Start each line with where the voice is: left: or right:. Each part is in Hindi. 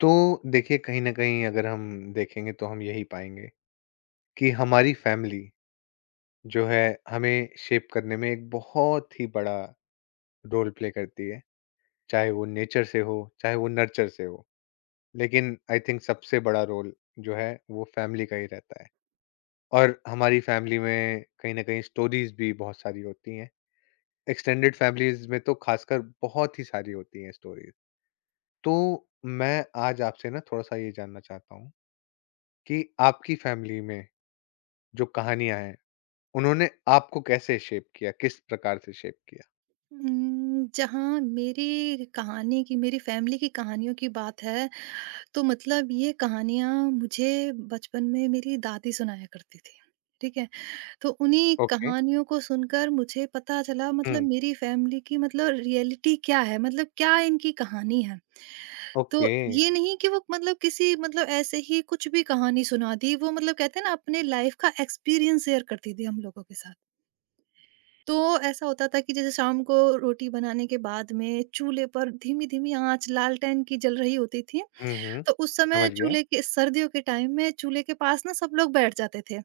left: तो देखिए कहीं न कहीं अगर हम देखेंगे तो हम यही पाएँगे कि हमारी फैमिली जो है हमें शेप करने में एक बहुत ही बड़ा रोल प्ले करती है। चाहे वो नेचर से हो, चाहे वो नर्चर से हो। लेकिन आई थिंक सबसे बड़ा रोल जो है वो फैमिली का ही रहता है। और हमारी फैमिली में कहीं न कहीं स्टोरीज़ भी बहुत सारी होती हैं। एक्सटेंडेड फैमिलीज़ में तो ख़ासकर बहुत ही सारी होती हैं स्टोरीज़। तो मैं आज आपसे ना थोड़ा-सा ये जानना चाहता हूँ कि आपकी फैमिली में जो कहानियाँ हैं, उन्होंने आपको कैसे शेप किया? किस प्रकार से शेप किया?
right: जहाँ मेरी कहानी की मेरी फैमिली की कहानियों की बात है, तो मतलब ये कहानियाँ मुझे बचपन में मेरी दादी सुनाया करती थी, ठीक है? तो उन्हीं
left: ओके।
right: कहानियों को सुनकर मुझे पता चला मतलब
left: हुँ,
right: मेरी फैमिली की मतलब रियलिटी क्या है, मतलब क्या इनकी कहानी है।
left: ओके।
right: तो ये नहीं कि वो मतलब किसी मतलब ऐसे ही कुछ भी कहानी सुना दी, वो मतलब कहते हैं ना अपने लाइफ़ का एक्सपीरियंस शेयर करती थी हम लोगों के साथ। तो ऐसा होता था कि जैसे शाम को रोटी बनाने के बाद में चूल्हे पर धीमी-धीमी आँच लालटेन की जल रही होती थी।
left: हुँ, हुँ,
right: तो उस समय
left: समझ गया।
right: चूल्हे के सर्दियों के टाइम में चूल्हे के पास ना सब लोग बैठ जाते थे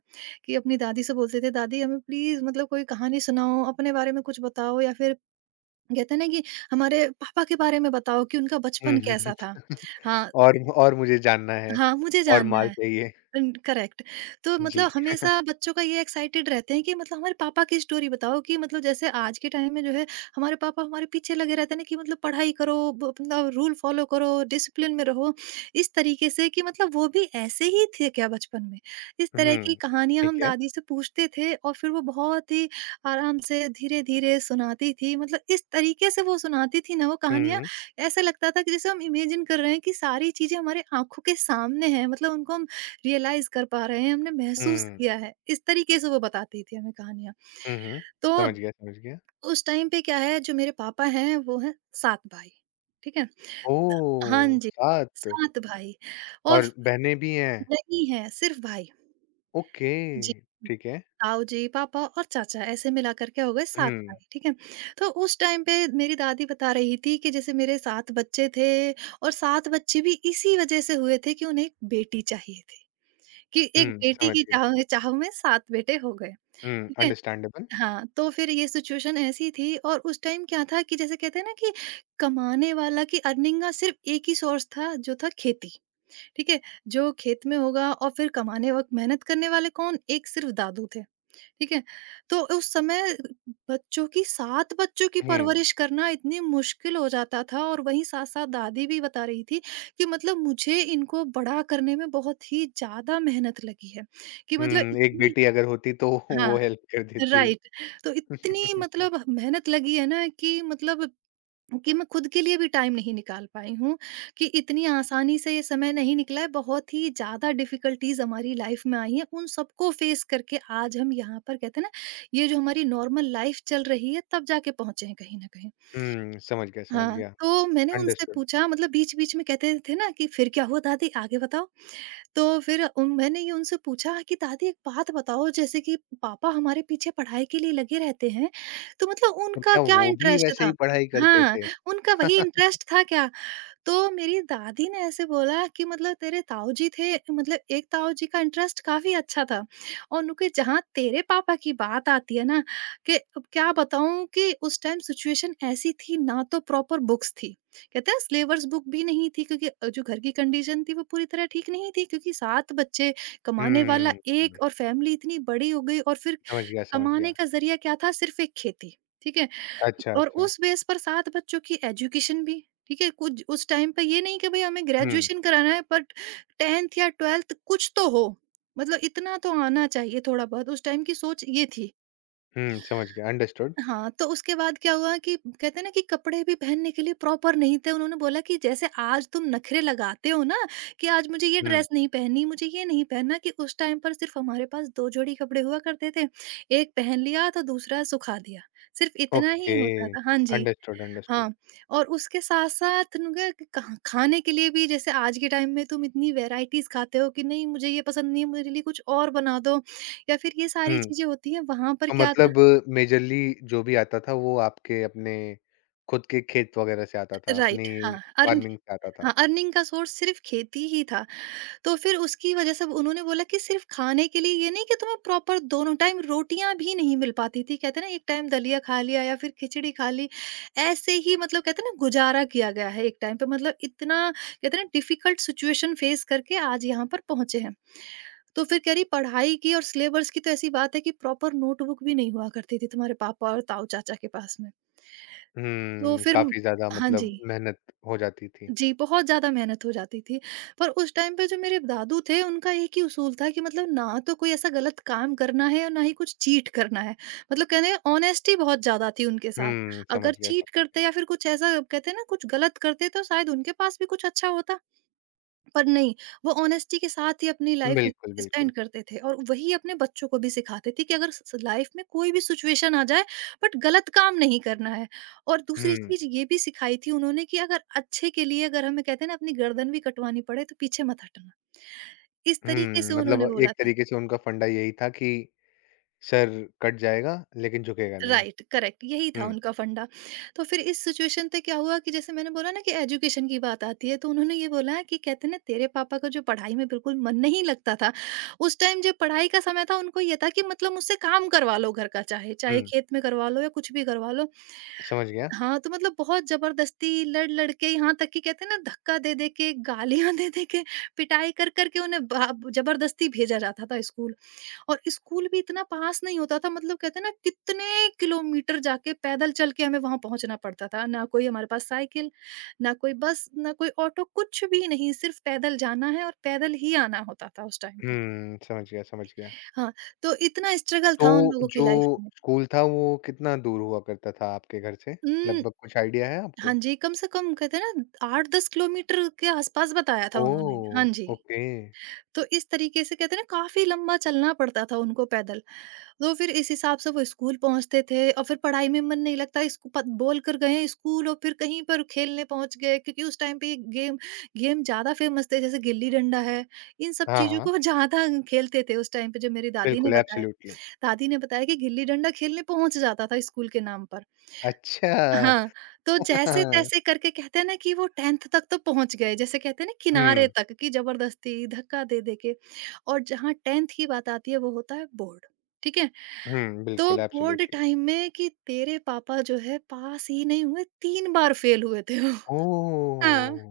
right: कि अपनी दादी से बोलते थे, "दादी हमें प्लीज़ मतलब कोई कहानी सुनाओ, अपने बारे में कुछ बताओ या फिर कहते हैं ना कि हमारे पापा के बारे में बताओ कि उनका
left: हुँ,
right: बचपन
left: हुँ, हुँ।
right: कैसा था?" हाँ,
left: और मुझे जानना है
right: हाँ, मुझे
left: और
right: जानना
left: माल
right: है।
left: चाहिए।
right: करेक्ट। तो
left: जी।
right: मतलब हमेशा बच्चों का ये एक्साइटेड रहते हैं कि मतलब हमारे पापा की स्टोरी बताओ कि मतलब जैसे आज के टाइम में जो है हमारे पापा हमारे पीछे लगे रहते हैं ना कि मतलब पढ़ाई करो मतलब रूल फॉलो करो डिसिप्लिन में रहो। इस तरीके से कि मतलब वो भी ऐसे ही थे क्या बचपन में? इस तरह की
left: हुँ,
right: कहानियां हम
left: ठीक है।
right: दादी से पूछते थे और फिर वो बहुत ही आराम से धीरे धीरे सुनाती थी। मतलब इस तरीके से वो सुनाती थी ना वो कहानियां,
left: हुँ,
right: ऐसा लगता था कि जैसे हम इमेजिन कर रहे हैं कि सारी चीजें हमारे आंखों के सामने हैं, मतलब उनको हम रियलाइज़ कर पा रहे हैं, हमने महसूस
left: हुँ,
right: किया है। इस तरीके से वो बताती थी हमें कहानियाँ।
left: हुँ, हुँ।
right: तो
left: समझ गया, समझ गया।
right: उस टाइम पे क्या है जो मेरे पापा हैं वो हैं 7 भाई, ठीक है? द हाँ
left: ओह!
right: जी,
left: 7
right: 7 भाई और
left: और बहनें भी हैं।
right: नहीं है सिर्फ़ भाई।
left: ओके,
right: जी,
left: ठीक है।
right: ताऊ जी, पापा और चाचा ऐसे मिलाकर के हो गए 7
left: हुँ,
right: भाई, ठीक है? तो उस टाइम पे मेरी दादी बता रही थी कि जैसे मेरे 7 बच्चे थे और 7 बच्चे भी इसी वजह से हुए थे कि उन्हें एक बेटी चाहिए थी। कि एक
left: हुँ,
right: बेटी
left: समझ
right: की
left: गया।
right: चाह में 7 बेटे हो गए,
left: हुँ,
right: ठीक है?
left: अंडरस्टैंडेबल।
right: हाँ, तो फिर ये सिचुएशन ऐसी थी और उस टाइम क्या था कि जैसे कहते हैं ना कि कमाने वाला की अर्निंग का सिर्फ़ एक ही सोर्स था जो था खेती, ठीक है? जो खेत में होगा। और फिर कमाने वक़्त मेहनत करने वाले कौन? एक सिर्फ़ दादू थे। ठीक है? तो उस समय बच्चों की 7 बच्चों की
left: हुँ,
right: परवरिश करना इतनी मुश्किल हो जाता था। और वहीं साथ-साथ दादी भी बता रही थी कि मतलब मुझे इनको बड़ा करने में बहुत ही ज़्यादा मेहनत लगी है, कि
left: हुँ,
right: मतलब
left: एक
right: इतनी।
left: बेटी अगर होती तो
right: हाँ,
left: वो हेल्प कर देती।
right: राइट। तो इतनी मतलब मेहनत लगी है ना कि मतलब कि मैं खुद के लिए भी टाइम नहीं निकाल पाई हूँ। कि इतनी आसानी से ये समय नहीं निकला है, बहुत ही ज़्यादा डिफ़िकल्टीज़ हमारी लाइफ में आई हैं, उन सबको फ़ेस करके आज हम यहाँ पर कहते हैं ना, ये जो हमारी नॉर्मल लाइफ चल रही है तब जाके पहुँचे हैं कहीं न कहीं।
left: हुँ, समझ गया, समझ
right: हाँ,
left: गया।
right: तो मैंने उनसे
left: अंडरस्टूड।
right: पूछा, मतलब बीच-बीच में कहते थे ना कि, "फिर क्या हुआ दादी आगे बताओ?" तो फिर उन मैंने ये उनसे पूछा कि दादी एक बात बताओ जैसे कि पापा हमारे पीछे पढ़ाई के लिए लगे रहते हैं, तो मतलब
left: तो
right: उनका
left: क्या
right: क्या
left: वो भी
right: इंटरेस्ट
left: वैसे ही
right: था?
left: पढ़ाई करते
right: हाँ,
left: थे?
right: उनका वही इंटरेस्ट था क्या? तो मेरी दादी ने ऐसे बोला कि मतलब तेरे ताऊजी थे, मतलब एक ताऊजी का इंटरेस्ट काफ़ी अच्छा था। और उनके जहाँ तेरे पापा की बात आती है ना, कि अब क्या बताऊँ कि उस टाइम सिचुएशन ऐसी थी ना तो प्रॉपर बुक्स थी, कहते हैं स्लेवर्स बुक भी नहीं थी, क्योंकि जो घर की कंडीशन थी वो पूरी तरह ठीक नहीं थी, क्योंकि सात बच्चे, कमाने वाला
left: हुँ,
right: एक, और फैमिली इतनी बड़ी हो गई। और फिर
left: समझ गया, समझ
right: कमाने
left: गया।
right: का ज़रिया क्या था? सिर्फ़ एक खेती, ठीक है?
left: अच्छा,
right: और
left: अच्छा।
right: उस बेस पर 7 बच्चों की एजुकेशन भी, ठीक है? कुछ उस टाइम पे ये नहीं कि भई हमें
left: हुँ,
right: ग्रेजुएशन कराना है, बट 10th या 12th कुछ तो हो, मतलब इतना तो आना चाहिए थोड़ा-बहुत, उस टाइम की सोच ये थी।
left: हुँ, समझ गया, अंडरस्टूड।
right: हाँ, तो उसके बाद क्या हुआ कि कहते हैं ना कि कपड़े भी पहनने के लिए प्रॉपर नहीं थे। उन्होंने बोला कि जैसे आज तुम नखरे लगाते हो ना कि आज मुझे ये
left: हुँ,
right: ड्रेस नहीं पहननी, मुझे ये नहीं पहनना, कि उस टाइम पर सिर्फ़ हमारे पास 2 जोड़ी कपड़े हुआ करते थे। एक पहन लिया तो दूसरा सुखा दिया। सिर्फ़ इतना ही
left: ओके,
right: होता था। हाँ जी,
left: अंडरस्टूड, अंडरस्टूड।
right: हाँ। और उसके साथ-साथ उनका कहाँ खाने के लिए भी जैसे आज के टाइम में तुम इतनी वैराइटीज़ खाते हो कि नहीं मुझे ये पसंद नहीं है, मेरे लिए कुछ और बना दो, या फिर ये सारी
left: हुँ,
right: चीज़ें होती हैं। वहाँ पर
left: तो
right: क्या था।
left: मतलब मेजरली जो भी आता था वो आपके अपने खुद के खेत वगैरह से आता था,
right: राइट, हाँ,
left: अपनी
right: और
left: फार्मिंग से आता था।
right: हाँ, अर्निंग का सोर्स सिर्फ़ खेती ही था। तो फिर उसकी वजह से उन्होंने बोला कि सिर्फ़ खाने के लिए ये नहीं कि तुम्हें प्रॉपर दोनों टाइम रोटियाँ भी नहीं मिल पाती थी। कहते हैं ना एक टाइम दलिया खा लिया या फिर खिचड़ी खा ली। ऐसे ही मतलब कहते हैं ना गुज़ारा किया गया है एक टाइम पे, मतलब इतना कहते हैं ना डिफ़िकल्ट सिचुएशन फ़ेस करके आज यहाँ पर पहुँचे हैं। तो फिर कह रही पढ़ाई की और सिलेबस की तो ऐसी बात है कि प्रॉपर नोटबुक भी नहीं हुआ करती थी तुम्हारे पापा और ताऊ चाचा के पास में। तो
left: हुँ,
right: फिर
left: काफ़ी ज़्यादा
right: हाँ जी।
left: मतलब मेहनत हो जाती थी।
right: जी, बहुत ज़्यादा मेहनत हो जाती थी। पर उस टाइम पे जो मेरे दादू थे, उनका एक ही उसूल था कि मतलब ना तो कोई ऐसा गलत काम करना है और ना ही कुछ चीट करना है। मतलब कहने का ऑनेस्टी बहुत ज़्यादा थी उनके साथ।
left: हुँ, समझ
right: अगर
left: गया,
right: चीट
left: समझ
right: करते
left: गया।
right: या फिर कुछ ऐसा कहते हैं ना कुछ गलत करते तो शायद उनके पास भी कुछ अच्छा होता। पर नहीं, वो ऑनेस्टी के साथ ही अपनी लाइफ
left: बिल्कुल, बिल्कुल।
right: स्पेंड करते थे और वही अपने बच्चों को भी सिखाते थे कि अगर स स लाइफ में कोई भी सिचुएशन आ जाए, बट गलत काम नहीं करना है। और दूसरी
left: हुँ।
right: चीज़ ये भी सिखाई थी उन्होंने कि अगर अच्छे के लिए अगर हमें कहते हैं ना अपनी गर्दन भी कटवानी पड़े तो पीछे मत हटना। इस तरीके
left: हुँ,
right: से
left: मतलब
right: उन्होंने बोला
left: एक
right: था।
left: तरीके से उनका फंडा यही था कि सर कट जाएगा लेकिन झुकेगा नहीं।
right: राइट, करेक्ट, यही था
left: हुँ,
right: उनका फंडा। तो फिर इस सिचुएशन पे क्या हुआ कि जैसे मैंने बोला ना कि एजुकेशन की बात आती है तो उन्होंने ये बोला कि कहते हैं ना तेरे पापा का जो पढ़ाई में बिल्कुल मन नहीं लगता था। उस टाइम जब पढ़ाई का समय था उनको ये था कि मतलब मुझसे काम करवा लो घर का, चाहे चाहे
left: हुँ,
right: खेत में करवा लो या कुछ भी करवा लो।
left: समझ गया।
right: हाँ, तो मतलब बहुत जबरदस्ती लड़ लड़ के यहाँ तक कि कहते हैं ना धक्का दे दे के गालियां दे दे के पिटाई कर कर के उन्हें जबरदस्ती भेजा जाता था स्कूल। और स्कूल भी इतना पास नहीं होता था, मतलब कहते हैं ना कितने किलोमीटर जाके पैदल चल के हमें वहां पहुंचना पड़ता था, ना कोई हमारे पास साइकिल, ना कोई बस, ना कोई ऑटो, कुछ भी नहीं, सिर्फ पैदल जाना है और पैदल ही आना होता था उस टाइम पर।
left: हुँ, समझ गया, समझ गया।
right: हाँ, तो इतना स्ट्रगल था उन
left: तो
right: लोगों की
left: जो
right: लाइफ में।
left: स्कूल था वो कितना दूर हुआ करता था आपके घर से?
right: हम्म,
left: लगभग कुछ आइडिया है
right: हाँ
left: आपको?
right: जी, कम से कम कहते हैं ना 8-10 किलोमीटर के आसपास बताया था उन्होंने। हाँ
left: ओह!
right: जी,
left: ओके।
right: तो इस तरीके से कहते हैं ना काफी लंबा चलना पड़ता था उनको पैदल। तो फिर इस हिसाब से वो स्कूल पहुँचते थे और फिर पढ़ाई में मन नहीं लगता, स्कू प बोल कर गए हैं स्कूल और फिर कहीं पर खेलने पहुँच गए, क्योंकि उस टाइम पे गेम गेम ज़्यादा फ़ेमस थे जैसे गिल्ली डंडा है, इन सब
left: हाँ,
right: चीज़ों
left: हाँ,
right: को ज़्यादा खेलते थे उस टाइम पे जो मेरी दादी ने
left: बिल्कुल
right: बताया।
left: एब्सोल्युटली।
right: दादी ने बताया कि गिल्ली डंडा खेलने पहुँच जाता था स्कूल के नाम पर।
left: अच्छा।
right: हाँ, तो जैसे-तैसे करके कहते हैं ना कि वो 10th तक तो पहुँच गए, जैसे कहते हैं ना किनारे
left: हुँ,
right: तक, कि ज़बरदस्ती धक्का दे-दे के। और जहाँ 10th की बात आती है वो होता है बोर्ड, ठीक है?
left: हुँ,
right: तो
left: बिल्कुल
right: बोर्ड
left: एब्सोल्युटली।
right: टाइम में कि तेरे पापा जो है पास ही नहीं हुए, 3 बार फेल हुए थे वो। हाँ।
left: ओह!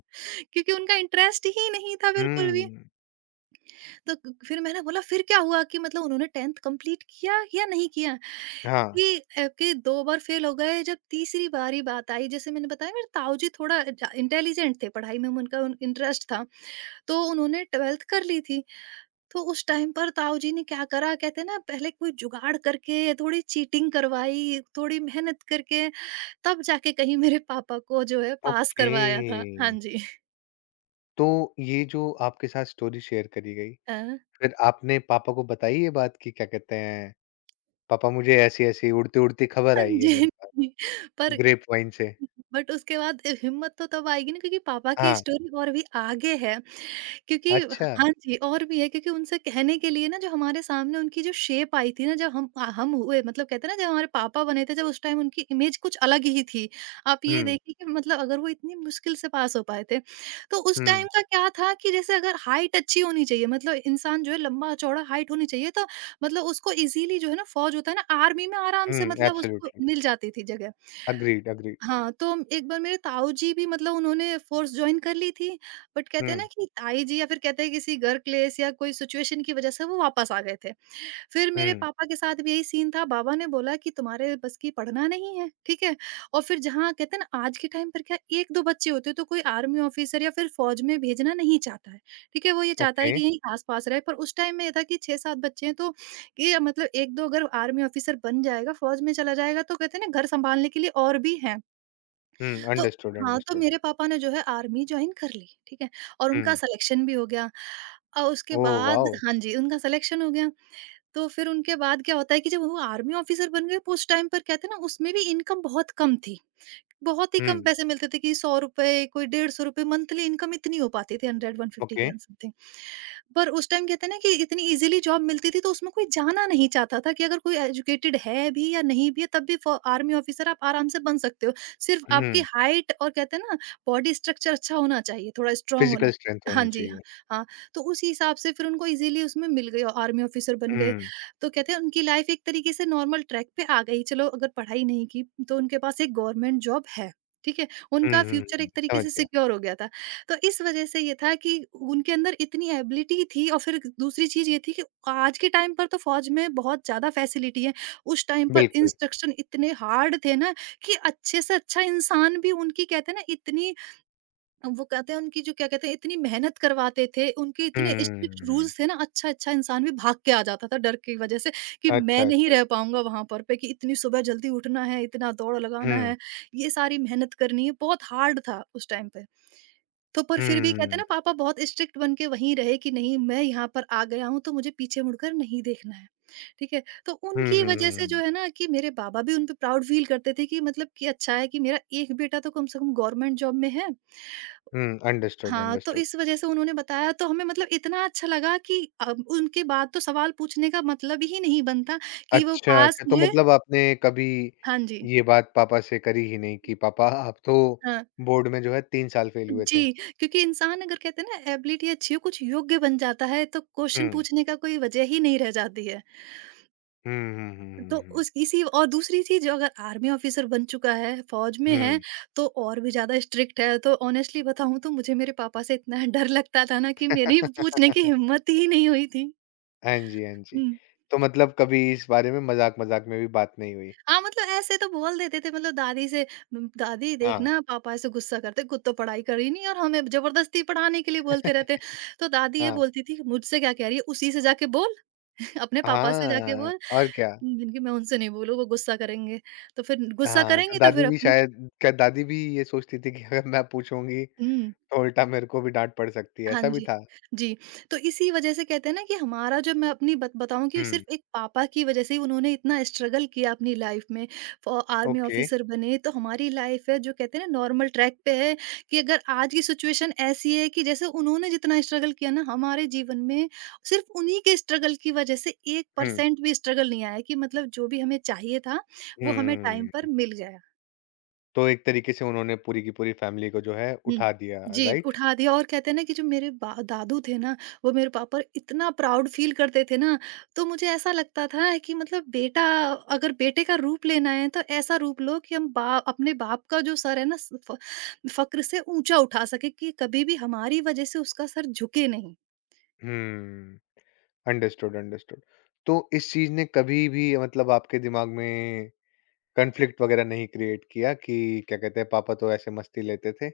right: क्योंकि उनका इंटरेस्ट ही नहीं था बिल्कुल भी।
left: हुँ,
right: तो क फिर मैंने बोला फिर क्या हुआ कि मतलब उन्होंने 10th कंप्लीट किया या नहीं किया?
left: हाँ,
right: कि 2 बार फेल हो गए, जब तीसरी बारी बात आई। जैसे मैंने बताया, मेरे ताऊ जी थोड़ा ज इंटेलिजेंट थे, पढ़ाई में उनका इंटरेस्ट था। तो उन्होंने 12th कर ली थी। तो उस टाइम पर ताऊ जी ने क्या करा, कहते हैं ना, पहले कोई जुगाड़ करके थोड़ी चीटिंग करवाई, थोड़ी मेहनत करके तब जाके कहीं मेरे पापा को जो है पास
left: ओके।
right: करवाया था। हाँ जी।
left: तो ये जो आपके साथ स्टोरी शेयर करी गई,
right: अ,
left: फिर आपने पापा को बताई ये बात कि क्या कहते हैं, पापा मुझे ऐसी-ऐसी उड़ती-उड़ती खबर
right: हाँ
left: आई है
right: जी,
left: मेरे पास,
right: जी। पर
left: ग्रेप वाइन से।
right: बट उसके बाद हिम्मत तो तब आएगी ना, क्योंकि पापा की
left: हाँ,
right: स्टोरी और भी आगे है। क्योंकि
left: अच्छा।
right: हाँ जी, और भी है, क्योंकि उनसे कहने के लिए ना, जो हमारे सामने उनकी जो शेप आई थी ना, जब हम हुए, मतलब कहते हैं ना, जब हमारे पापा बने थे, जब, उस टाइम उनकी इमेज कुछ अलग ही थी। आप ये
left: हुँ,
right: देखिए कि मतलब अगर वो इतनी मुश्किल से पास हो पाए थे। तो उस
left: हुँ,
right: टाइम का क्या था कि जैसे अगर हाइट अच्छी होनी चाहिए, मतलब इंसान जो है लंबा-चौड़ा हाइट होनी चाहिए, तो मतलब उसको इज़िली जो है ना, फ़ौज होता है ना, आर्मी में आराम
left: हुँ,
right: से मतलब उसको
left: एब्सोल्यूटली।
right: मिल जाती थी जगह।
left: Agreed, agreed.
right: हाँ, तो एक बार मेरे ताऊ जी भी, मतलब, उन्होंने फ़ोर्स जॉइन कर ली थी, बट कहते हैं ना
left: हुँ,
right: कि ताई जी, या फिर कहते हैं किसी घर क्लेश, या कोई सिचुएशन की वज़ह से वो वापस आ गए थे। फिर मेरे
left: हुँ,
right: पापा के साथ भी यही सीन था, बाबा ने बोला कि तुम्हारे बस की पढ़ना नहीं है, ठीक है? और फिर जहाँ कहते हैं ना, आज के टाइम पर क्या 1-2 बच्चे होते हैं तो कोई आर्मी ऑफ़िसर या फिर फ़ौज में भेजना नहीं चाहता है, ठीक है? वो ये चाहता
left: ओके।
right: है कि यहीं आस-पास रहे, पर उस टाइम में ये था कि 6-7 बच्चे हैं, तो ये मतलब 1-2 अगर आर्मी ऑफ़िसर बन जाएगा, फ़ौज में चला जाएगा, तो कहते हैं ना घर सँभालने के लिए और भी हैं।
left: हुँ,
right: तो
left: अंडरस्टूड,
right: हाँ, तो
left: अंडरस्टूड।
right: मेरे पापा ने जो है आर्मी जॉइन कर ली, ठीक है? और
left: हुँ,
right: उनका सिलेक्शन भी हो गया। उसके
left: ओह
right: बाद,
left: वाओ!
right: हाँ जी, उनका सिलेक्शन हो गया। तो फिर उनके बाद क्या होता है कि जब वो आर्मी ऑफिसर बन गए, तो उस टाइम पर कहते हैं ना उसमें भी इनकम बहुत कम थी। बहुत ही कम
left: हुँ,
right: पैसे मिलते थे, कि ₹100 कोई ₹150 मंथली इनकम इतनी हो पाती थी, 100-150
left: ओके।
right: के समथिंग। पर उस टाइम कहते हैं ना कि इतनी ईज़िली जॉब मिलती थी, तो उसमें कोई जाना नहीं चाहता था, कि अगर कोई एजुकेटेड है भी या नहीं भी है, तब भी फ़ आर्मी ऑफिसर आप आराम से बन सकते हो। सिर्फ़ आपकी
left: हुँ,
right: हाइट और कहते हैं ना बॉडी स्ट्रक्चर अच्छा होना चाहिए, थोड़ा स्ट्रॉन्ग होना।
left: फिजिकल स्ट्रेंथ
right: हाँ
left: होनी
right: जी, हाँ।
left: चाहिए।
right: हाँ, तो उसी हिसाब से फिर उनको ईज़िली उसमें मिल गई, आर्मी ऑफिसर बन गए।
left: हुँ,
right: तो कहते हैं उनकी लाइफ एक तरीके से नॉर्मल ट्रैक पे आ गई। चलो, अगर पढ़ाई नहीं की, तो उनके पास एक गवर्नमेंट जॉब है, ठीक है?
left: हुँ,
right: उनका
left: हुँ,
right: फ्यूचर
left: हुँ,
right: एक तरीके
left: समझ
right: से
left: गया।
right: सिक्योर हो गया था। तो इस वज़ह से ये था कि उनके अंदर इतनी एबिलिटी थी, और फिर दूसरी चीज़ ये थी कि आज के टाइम पर तो फ़ौज में बहुत ज़्यादा फैसिलिटी है। उस टाइम पर
left: बिल्कुल।
right: इंस्ट्रक्शन इतने हार्ड थे ना, कि अच्छे से अच्छा इंसान भी उनकी, कहते हैं ना, इतनी, वो कहते हैं उनकी जो क्या कहते हैं, इतनी मेहनत करवाते थे, उनके इतने स्ट्रिक्ट
left: हुँ,
right: रूल्स थे ना, अच्छा-अच्छा इंसान भी भाग के आ जाता था डर की वजह से, कि
left: अच्छा,
right: मैं नहीं
left: अच्छा।
right: रह पाऊँगा वहाँ पर पे, कि इतनी सुबह जल्दी उठना है, इतना दौड़ लगाना
left: हुँ,
right: है, ये सारी मेहनत करनी है, बहुत हार्ड था उस टाइम पे। तो पर फिर
left: हुँ,
right: भी, कहते हैं
left: हुँ,
right: ना, पापा बहुत स्ट्रिक्ट बन के वहीं रहे, कि नहीं, मैं यहाँ पर आ गया हूँ तो मुझे पीछे मुड़कर नहीं देखना है, ठीक है? तो
left: हुँ,
right: उनकी
left: हुँ,
right: वजह
left: हुँ,
right: से जो
left: हुँ।
right: है ना, कि मेरे बाबा भी उन पे प्राउड फ़ील करते थे, कि मतलब, कि अच्छा है कि मेरा एक बेटा तो कम से कम गवर्नमेंट जॉब में है।
left: हुँ, अंडरस्टूड,
right: हाँ, तो
left: अंडरस्टूड।
right: इस वज़ह से उन्होंने बताया, तो हमें मतलब इतना अच्छा लगा कि अब उनके बाद तो सवाल पूछने का मतलब ही नहीं बनता कि वो
left: अच्छा,
right: पास
left: अच्छा तो
right: हुए।
left: मतलब आपने कभी
right: हाँ जी,
left: ये बात पापा से करी ही नहीं कि पापा आप तो
right: हाँ।
left: बोर्ड में जो है 3 साल फेल हुए थे?
right: जी, क्योंकि इंसान अगर, कहते हैं ना, एबिलिटी अच्छी हो, कुछ योग्य बन जाता है, तो क्वेश्चन
left: हुँ।
right: पूछने का कोई वज़ह ही नहीं रह जाती है।
left: हुँ, हुँ, हुँ,
right: तो
left: हुँ, हुँ,
right: उस इसी, और दूसरी चीज़ जो, अगर आर्मी ऑफ़िसर बन चुका है, फ़ौज में
left: हुँ।
right: है, तो और भी ज़्यादा स्ट्रिक्ट है। तो ऑनेस्टली बताऊँ तो मुझे मेरे पापा से इतना डर लगता था ना, कि मेरी पूछने की हिम्मत ही नहीं हुई थी।
left: हाँ जी, हाँ जी।
right: हुँ।
left: तो मतलब कभी इस बारे में मज़ाक-मज़ाक में भी बात नहीं हुई?
right: हाँ, मतलब ऐसे तो बोल देते थे, मतलब दादी से, दादी
left: हाँ,
right: देखना, पापा ऐसे गुस्सा करते, खुद तो पढ़ाई करी नहीं और हमें जबरदस्ती पढ़ाने के लिए बोलते रहते हैं। तो दादी ये
left: हाँ।
right: बोलती थी, "मुझसे क्या कह रही है? उसी से जाके बोल, अपने पापा से जाके
left: हाँ,
right: बोल।"
left: और क्या।
right: मैंने कहा, "मैं उनसे नहीं बोलूँ, वो गुस्सा करेंगे।" तो फिर गुस्सा
left: हाँ, तो
right: करेंगे तो फिर
left: दादी भी
right: अपनी।
left: शायद क्या दादी भी ये सोचती थी कि अगर मैं पूछूँगी
right: हुँ।
left: तो उल्टा मेरे को भी डाँट पड़ सकती है,
right: हाँ
left: ऐसा भी
right: जी।
left: था?
right: जी, तो इसी वज़ह से, कहते हैं ना, कि हमारा जो, मैं अपनी बत बताऊँ कि
left: हुँ,
right: सिर्फ़ एक पापा की वज़ह से ही, उन्होंने इतना स्ट्रगल किया अपनी लाइफ़ में, फ़ आर्मी
left: ओके।
right: ऑफ़िसर बने, तो हमारी लाइफ़ है, जो कहते हैं ना, नॉर्मल ट्रैक पे है, कि अगर आज की सिचुएशन ऐसी है कि जैसे उन्होंने जितना स्ट्रगल किया ना, हमारे जीवन में सिर्फ़ उन्हीं के स्ट्रगल की वज़ह से
left: हुँ,
right: 1% भी स्ट्रगल नहीं आया, कि मतलब जो भी हमें चाहिए था, वो हमें टाइम
left: हुँ।
right: पर मिल गया।
left: तो एक तरीके से उन्होंने पूरी की पूरी फैमिली को जो है
right: हुँ।
left: उठा दिया,
right: जी,
left: राइट?
right: उठा दिया, और कहते हैं ना कि जो मेरे बा दादू थे ना, वो मेरे पापा इतना प्राउड फ़ील करते थे ना, तो मुझे ऐसा लगता था कि मतलब बेटा, अगर बेटे का रूप लेना है तो ऐसा रूप लो कि हम बा अपने बाप का जो सर है ना, स फ फ़क्र से ऊँचा उठा सकें, कि कभी भी हमारी वज़ह से उसका सर झुके नहीं।
left: हुँ, अंडरस्टूड, अंडरस्टूड। तो इस चीज़ ने कभी भी मतलब आपके दिमाग में कॉन्फ्लिक्ट वगैरह नहीं क्रिएट किया कि क्या कहते हैं पापा तो ऐसे मस्ती लेते थे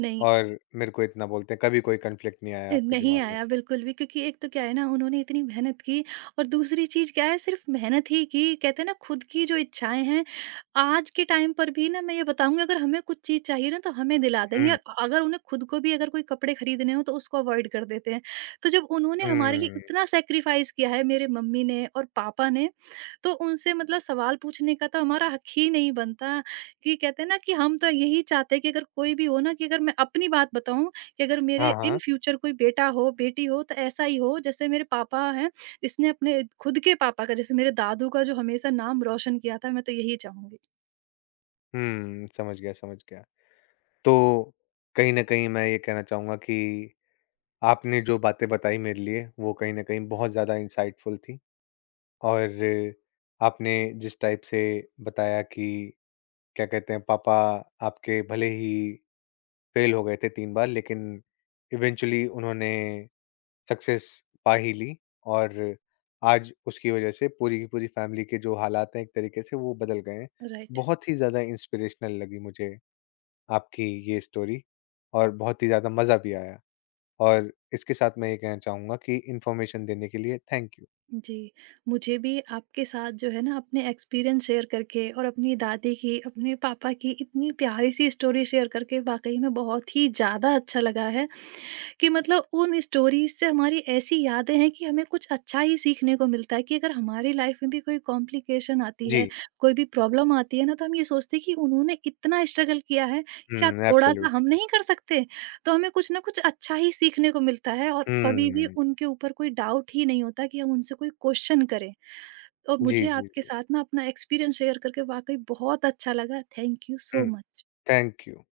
right: नहीं,
left: और मेरे को इतना बोलते हैं, कभी कोई कॉन्फ्लिक्ट नहीं आया आपके
right: नहीं
left: दिमाग में?
right: आया बिल्कुल भी, क्योंकि एक तो क्या है ना, उन्होंने इतनी मेहनत की, और दूसरी चीज़ क्या है, सिर्फ मेहनत ही की, कहते हैं ना, खुद की जो इच्छाएं हैं, आज के टाइम पर भी ना, मैं ये बताऊंगी, अगर हमें कुछ चीज़ चाहिए ना तो हमें दिला देंगे,
left: हुँ,
right: और अगर उन्हें खुद को भी अगर कोई कपड़े खरीदने हो तो उसको अवॉइड कर देते हैं। तो जब उन्होंने हमारे लिए
left: हुँ।
right: इतना सेक्रीफाइस किया है, मेरे मम्मी ने और पापा ने, तो उनसे मतलब सवाल पूछने का तो हमारा हक ही नहीं बनता, कि कहते हैं ना, कि हम तो यही चाहते हैं कि अगर कोई भी हो ना, कि अगर मैं अपनी बात बताऊं, कि अगर मेरे
left: हाँ,
right: इन
left: हाँ।
right: फ्यूचर कोई बेटा हो, बेटी हो, तो ऐसा ही हो जैसे मेरे पापा हैं, इसने अपने खुद के पापा का, जैसे मेरे दादू का, जो हमेशा नाम रोशन किया था, मैं तो यही चाहूँगी।
left: हुँ, समझ गया, समझ गया। तो कहीं न कहीं मैं ये कहना चाहूँगा कि आपने जो बातें बताई मेरे लिए वो कहीं न कहीं बहुत ज़्यादा इंसाइटफुल थी। और आपने जिस टाइप से बताया कि क्या कहते हैं पापा आपके भले ही फेल हो गए थे 3 बार लेकिन इवेंचुअली उन्होंने सक्सेस पा ही ली और आज उसकी वजह से पूरी की पूरी फैमिली के जो हालात हैं एक तरीके से वो बदल गए हैं
right: राइट।
left: बहुत ही ज़्यादा इंस्पिरेशनल लगी मुझे आपकी ये स्टोरी और बहुत ही ज़्यादा मज़ा भी आया और इसके साथ मैं ये कहना चाहूँगा कि इन्फॉर्मेशन देने के लिए थैंक यू।
right: जी, मुझे भी आपके साथ जो है ना, अपने एक्सपीरियंस शेयर करके, और अपनी दादी की, अपने पापा की इतनी प्यारी सी स्टोरी शेयर करके वाक़ई में बहुत ही ज़्यादा अच्छा लगा है। कि मतलब उन स्टोरीज से हमारी ऐसी यादें हैं कि हमें कुछ अच्छा ही सीखने को मिलता है, कि अगर हमारी लाइफ में भी कोई कॉम्प्लिकेशन आती है,
left: जी।
right: कोई भी प्रॉब्लम आती है ना, तो हम ये सोचते हैं कि उन्होंने इतना स्ट्रगल किया है, क्या
left: हम्म,
right: थोड़ा-सा हम
left: एब्सोल्युटली।
right: नहीं कर सकते? तो हमें कुछ ना कुछ अच्छा ही सीखने को मिलता है, और कभी भी
left: हम्म।
right: उनके ऊपर कोई डाउट ही नहीं होता कि हम उनसे कोई क्वेश्चन करें। और
left: जी,
right: मुझे
left: जी,
right: आपके
left: जी।
right: साथ ना अपना एक्सपीरियंस शेयर करके वाक़ई बहुत अच्छा लगा। थैंक यू सो
left: हुँ,
right: मच।
left: Thank you.